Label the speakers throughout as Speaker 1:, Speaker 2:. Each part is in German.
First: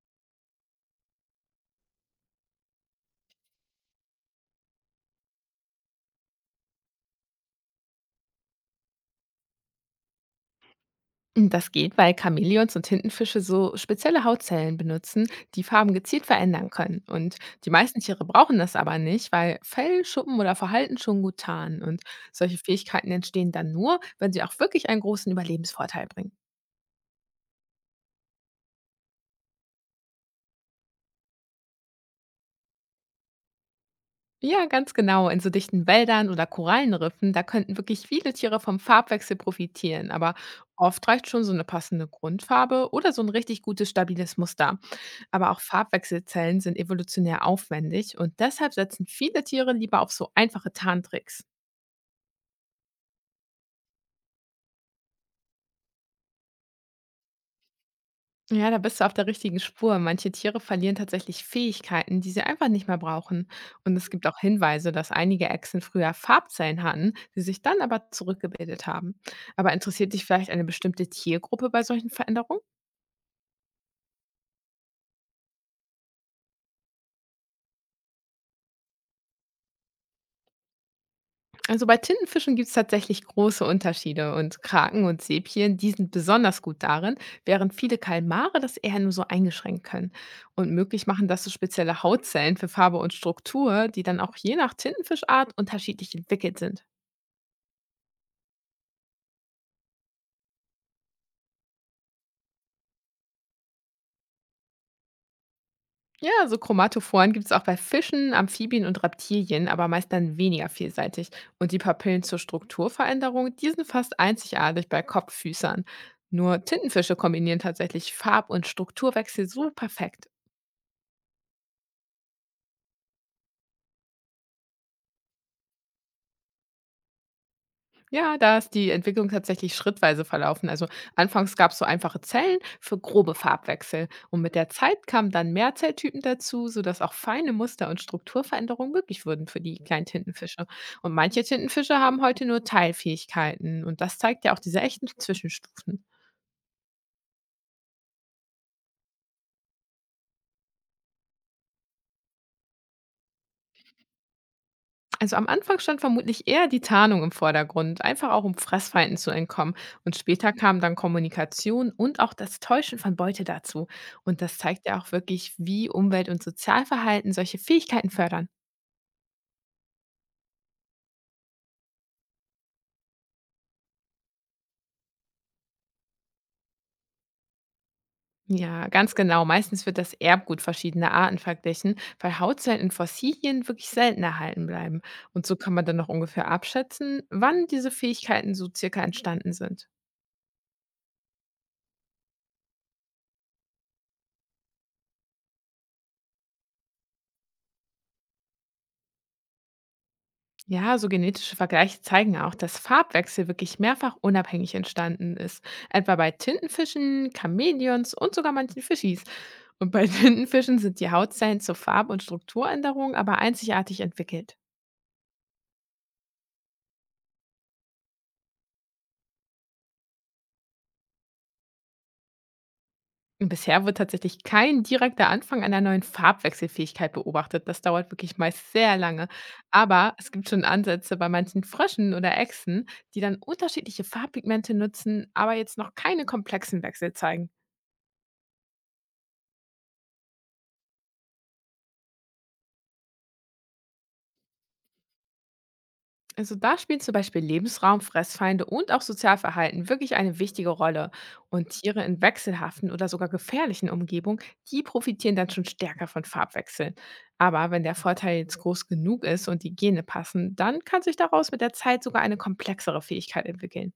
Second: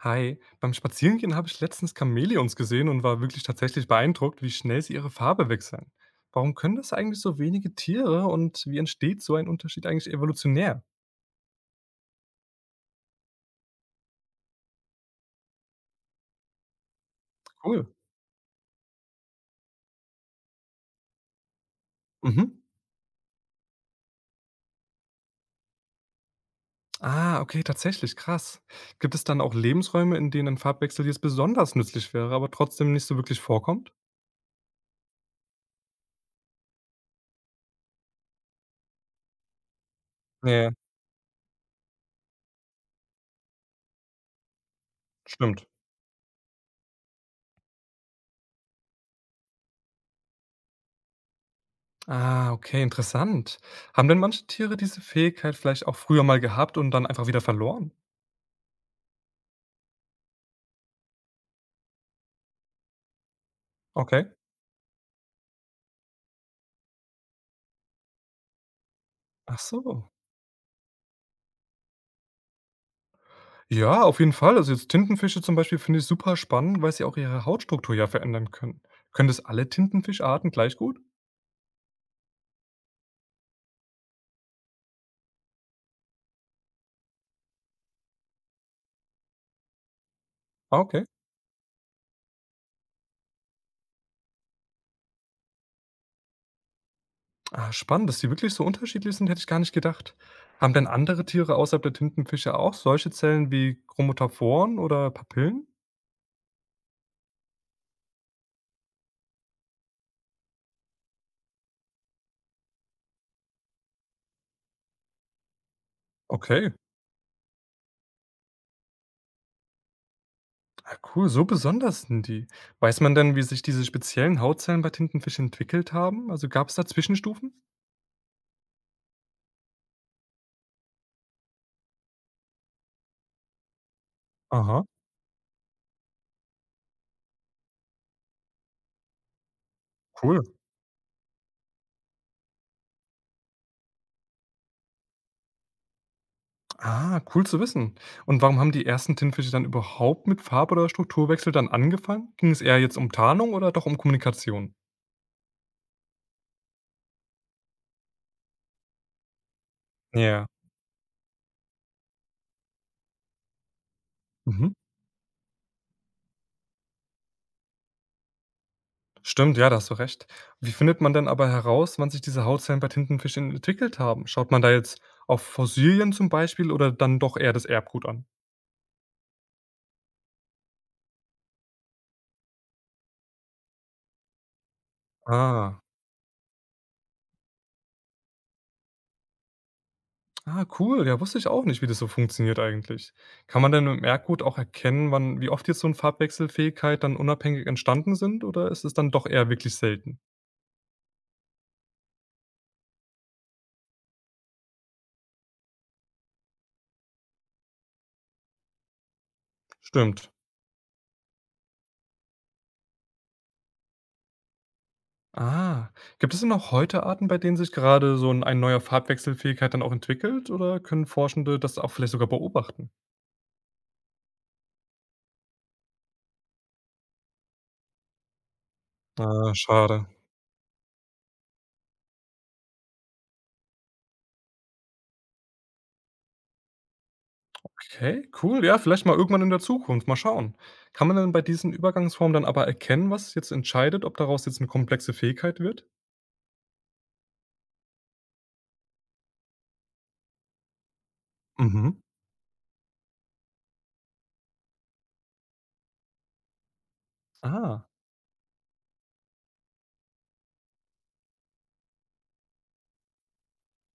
Speaker 1: Hi, beim Spazierengehen habe ich letztens Chamäleons gesehen und war wirklich tatsächlich beeindruckt, wie schnell sie ihre Farbe wechseln. Warum können das eigentlich so wenige Tiere und wie entsteht so ein Unterschied eigentlich evolutionär?
Speaker 2: Das geht, weil Chamäleons und Tintenfische so spezielle Hautzellen benutzen, die Farben gezielt verändern können. Und die
Speaker 1: Cool.
Speaker 2: meisten Tiere brauchen das aber nicht, weil Fell, Schuppen oder Verhalten schon gut tarnen. Und
Speaker 1: Mhm.
Speaker 2: solche Fähigkeiten entstehen dann nur, wenn sie auch wirklich einen großen Überlebensvorteil bringen.
Speaker 1: Ah, okay, tatsächlich, krass. Gibt es dann auch Lebensräume, in denen ein Farbwechsel jetzt besonders nützlich wäre, aber trotzdem nicht so wirklich vorkommt?
Speaker 2: Ja, ganz genau. In so dichten Wäldern oder Korallenriffen, da könnten wirklich viele Tiere vom Farbwechsel profitieren. Aber
Speaker 1: Nee,
Speaker 2: oft reicht schon so eine passende Grundfarbe oder so ein richtig gutes, stabiles Muster. Aber auch
Speaker 1: stimmt.
Speaker 2: Farbwechselzellen sind evolutionär aufwendig und deshalb setzen viele Tiere lieber auf so einfache Tarntricks.
Speaker 1: Ah, okay, interessant. Haben denn manche Tiere diese Fähigkeit vielleicht auch früher mal gehabt und dann einfach wieder verloren?
Speaker 2: Ja, da bist du auf der richtigen Spur. Manche Tiere verlieren tatsächlich Fähigkeiten, die sie einfach nicht mehr brauchen. Und es
Speaker 1: Okay.
Speaker 2: gibt auch Hinweise, dass einige Echsen früher Farbzellen hatten, die sich dann aber zurückgebildet haben.
Speaker 1: Ach
Speaker 2: Aber
Speaker 1: so.
Speaker 2: interessiert dich vielleicht eine bestimmte Tiergruppe bei solchen Veränderungen?
Speaker 1: Ja, auf jeden Fall. Also jetzt Tintenfische zum Beispiel finde ich super spannend, weil sie auch ihre Hautstruktur ja verändern können. Können das alle Tintenfischarten gleich gut?
Speaker 2: Also bei Tintenfischen gibt es tatsächlich große Unterschiede und Kraken und Sepien, die sind besonders gut darin, während viele Kalmare das eher nur so eingeschränkt können. Und
Speaker 1: Ah, okay.
Speaker 2: möglich machen das so spezielle Hautzellen für Farbe und Struktur, die dann auch je nach Tintenfischart unterschiedlich entwickelt sind.
Speaker 1: Ah, spannend, dass die wirklich so unterschiedlich sind, hätte ich gar nicht gedacht. Haben denn andere Tiere außerhalb der Tintenfische auch solche Zellen wie Chromatophoren oder Papillen?
Speaker 2: Ja, so Chromatophoren gibt es auch bei Fischen, Amphibien und Reptilien, aber meist dann weniger vielseitig. Und die Papillen zur Strukturveränderung, die sind fast einzigartig bei Kopffüßern. Nur
Speaker 1: Okay.
Speaker 2: Tintenfische kombinieren tatsächlich Farb- und Strukturwechsel so perfekt.
Speaker 1: Ah, cool, so besonders sind die. Weiß man denn, wie sich diese speziellen Hautzellen bei Tintenfischen entwickelt haben? Also gab es da Zwischenstufen?
Speaker 2: Ja, da ist die Entwicklung tatsächlich schrittweise verlaufen. Also anfangs gab es so einfache Zellen für grobe Farbwechsel und mit der
Speaker 1: Aha,
Speaker 2: Zeit kamen dann mehr Zelltypen dazu, sodass auch feine Muster und Strukturveränderungen möglich wurden für die kleinen
Speaker 1: cool.
Speaker 2: Tintenfische. Und manche Tintenfische haben heute nur Teilfähigkeiten und das zeigt ja auch diese echten Zwischenstufen.
Speaker 1: Ah, cool zu wissen. Und warum haben die ersten Tintenfische dann überhaupt mit Farb- oder Strukturwechsel dann angefangen? Ging es eher jetzt um Tarnung oder doch um Kommunikation?
Speaker 2: Also am Anfang stand vermutlich eher die Tarnung im Vordergrund, einfach auch um Fressfeinden zu entkommen. Und
Speaker 1: Ja.
Speaker 2: später kamen dann Kommunikation und auch das Täuschen von Beute dazu. Und das
Speaker 1: Mhm.
Speaker 2: zeigt ja auch wirklich, wie Umwelt- und Sozialverhalten solche Fähigkeiten fördern.
Speaker 1: Stimmt, ja, da hast du recht. Wie findet man denn aber heraus, wann sich diese Hautzellen bei Tintenfischen entwickelt haben? Schaut man da jetzt auf Fossilien zum Beispiel oder dann doch eher das Erbgut an?
Speaker 2: Ja, ganz genau. Meistens wird das Erbgut verschiedener Arten verglichen, weil Hautzellen in Fossilien wirklich selten erhalten bleiben. Und so kann
Speaker 1: Ah,
Speaker 2: man dann noch ungefähr abschätzen, wann diese Fähigkeiten so circa entstanden sind.
Speaker 1: ah, cool. Ja, wusste ich auch nicht, wie das so funktioniert eigentlich. Kann man denn im Erbgut auch erkennen, wann, wie oft jetzt so eine Farbwechselfähigkeit dann unabhängig entstanden sind oder ist es dann doch eher wirklich selten?
Speaker 2: Ja, so genetische Vergleiche zeigen auch, dass Farbwechsel wirklich mehrfach unabhängig entstanden ist. Etwa bei Tintenfischen, Chamäleons und sogar manchen Fischis. Und bei
Speaker 1: Stimmt.
Speaker 2: Tintenfischen sind die Hautzellen zur Farb- und Strukturänderung aber einzigartig entwickelt.
Speaker 1: Ah, gibt es denn auch heute Arten, bei denen sich gerade so ein neuer Farbwechselfähigkeit dann auch entwickelt oder können Forschende das auch vielleicht sogar beobachten?
Speaker 2: Und bisher wird tatsächlich kein direkter Anfang einer neuen Farbwechselfähigkeit beobachtet. Das dauert wirklich meist sehr lange.
Speaker 1: Ah, schade.
Speaker 2: Aber es gibt schon Ansätze bei manchen Fröschen oder Echsen, die dann unterschiedliche Farbpigmente nutzen, aber jetzt noch keine komplexen Wechsel zeigen.
Speaker 1: Okay, cool. Ja, vielleicht mal irgendwann in der Zukunft. Mal schauen. Kann man denn bei diesen Übergangsformen dann aber erkennen, was jetzt entscheidet, ob daraus jetzt eine komplexe Fähigkeit wird?
Speaker 2: Also da spielen zum Beispiel Lebensraum, Fressfeinde und auch Sozialverhalten wirklich eine wichtige Rolle. Und
Speaker 1: Mhm.
Speaker 2: Tiere in wechselhaften oder sogar gefährlichen Umgebungen, die profitieren dann schon stärker von Farbwechseln. Aber wenn
Speaker 1: Ah,
Speaker 2: der Vorteil jetzt groß genug ist und die Gene passen, dann kann sich daraus mit der Zeit sogar eine komplexere Fähigkeit entwickeln.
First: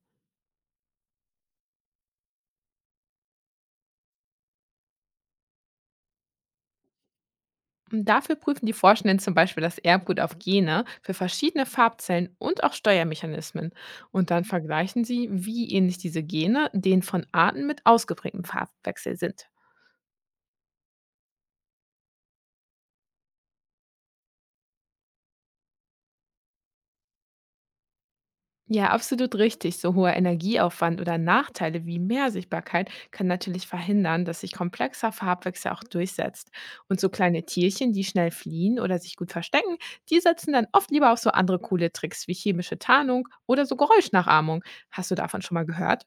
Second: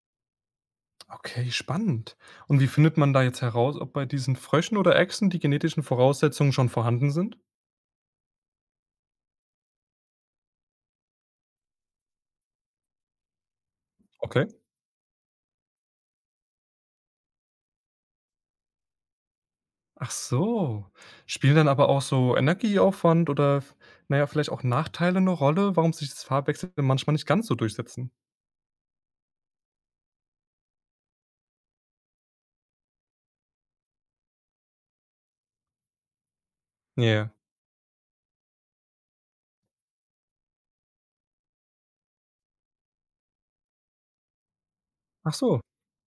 Speaker 1: okay, spannend. Und wie findet man da jetzt heraus, ob bei diesen Fröschen oder Echsen die genetischen Voraussetzungen schon vorhanden sind?
Speaker 2: Und dafür prüfen die Forschenden zum Beispiel das Erbgut auf Gene für verschiedene Farbzellen und auch Steuermechanismen. Und
Speaker 1: Okay.
Speaker 2: dann vergleichen sie, wie ähnlich diese Gene denen von Arten mit ausgeprägtem Farbwechsel sind.
Speaker 1: Ach so. Spielen dann aber auch so Energieaufwand oder, f na ja, vielleicht auch Nachteile eine Rolle, warum sich das Farbwechsel manchmal nicht ganz so durchsetzen?
Speaker 2: Ja, absolut richtig. So hoher Energieaufwand oder Nachteile wie mehr Sichtbarkeit kann natürlich verhindern, dass sich komplexer Farbwechsel auch durchsetzt. Und so
Speaker 1: Ja.
Speaker 2: kleine Tierchen, die schnell fliehen oder sich gut verstecken, die setzen dann oft lieber auf so andere coole Tricks wie chemische Tarnung oder so Geräuschnachahmung. Hast du
Speaker 1: Ach
Speaker 2: davon schon
Speaker 1: so.
Speaker 2: mal gehört?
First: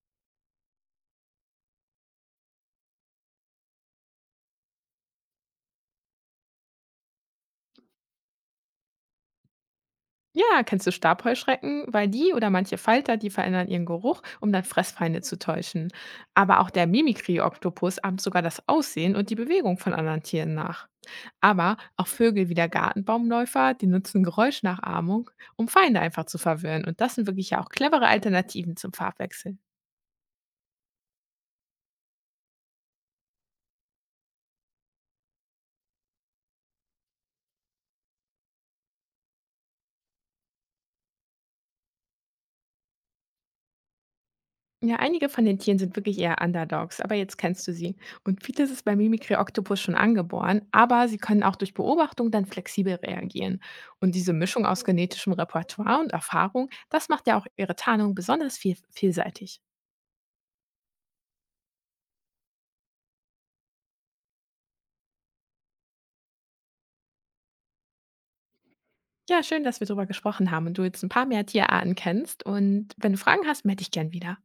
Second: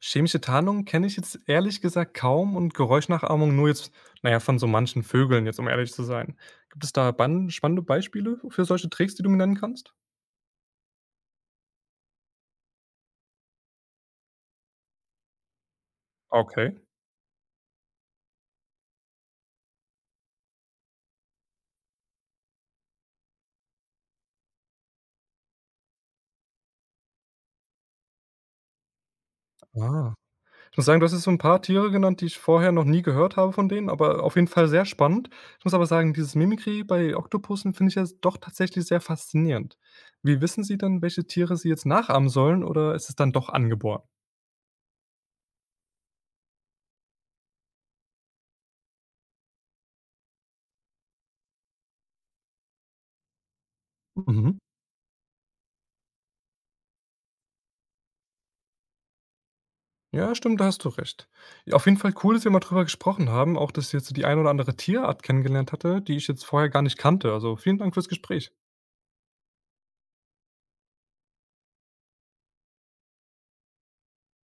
Speaker 1: Chemische Tarnung kenne ich jetzt ehrlich gesagt kaum und Geräuschnachahmung nur jetzt, na ja, von so manchen Vögeln jetzt, um ehrlich zu sein. Gibt es da ban spannende Beispiele für solche Tricks, die du mir nennen kannst?
Speaker 2: Ja, kennst du Stabheuschrecken? Weil die oder manche Falter, die verändern ihren Geruch, um dann Fressfeinde zu täuschen. Aber auch
Speaker 1: Okay.
Speaker 2: der Mimikry-Oktopus ahmt sogar das Aussehen und die Bewegung von anderen Tieren nach. Aber auch Vögel wie der Gartenbaumläufer, die nutzen Geräuschnachahmung, um Feinde einfach zu verwirren. Und das sind wirklich ja auch clevere Alternativen zum Farbwechsel.
Speaker 1: Ah. Ich muss sagen, du hast jetzt so ein paar Tiere genannt, die ich vorher noch nie gehört habe von denen, aber auf jeden Fall sehr spannend. Ich muss aber sagen, dieses Mimikry bei Oktopussen finde ich jetzt doch tatsächlich sehr faszinierend. Wie wissen sie denn, welche Tiere sie jetzt nachahmen sollen oder ist es dann doch angeboren?
Speaker 2: Ja, einige von den Tieren sind wirklich eher Underdogs, aber jetzt kennst du sie. Und vieles ist bei Mimikry Octopus schon angeboren, aber sie können auch durch Beobachtung dann flexibel reagieren. Und diese
Speaker 1: Mhm.
Speaker 2: Mischung aus genetischem Repertoire und Erfahrung, das macht ja auch ihre Tarnung besonders vielseitig.
Speaker 1: Ja, stimmt, da hast du recht. Ja, auf jeden Fall cool, dass wir mal drüber gesprochen haben, auch dass ich jetzt so die ein oder andere Tierart kennengelernt hatte, die ich jetzt vorher gar nicht kannte. Also, vielen Dank fürs Gespräch.
Speaker 2: Ja, schön, dass wir darüber gesprochen haben und du jetzt ein paar mehr Tierarten kennst. Und wenn du Fragen hast, melde dich gern wieder.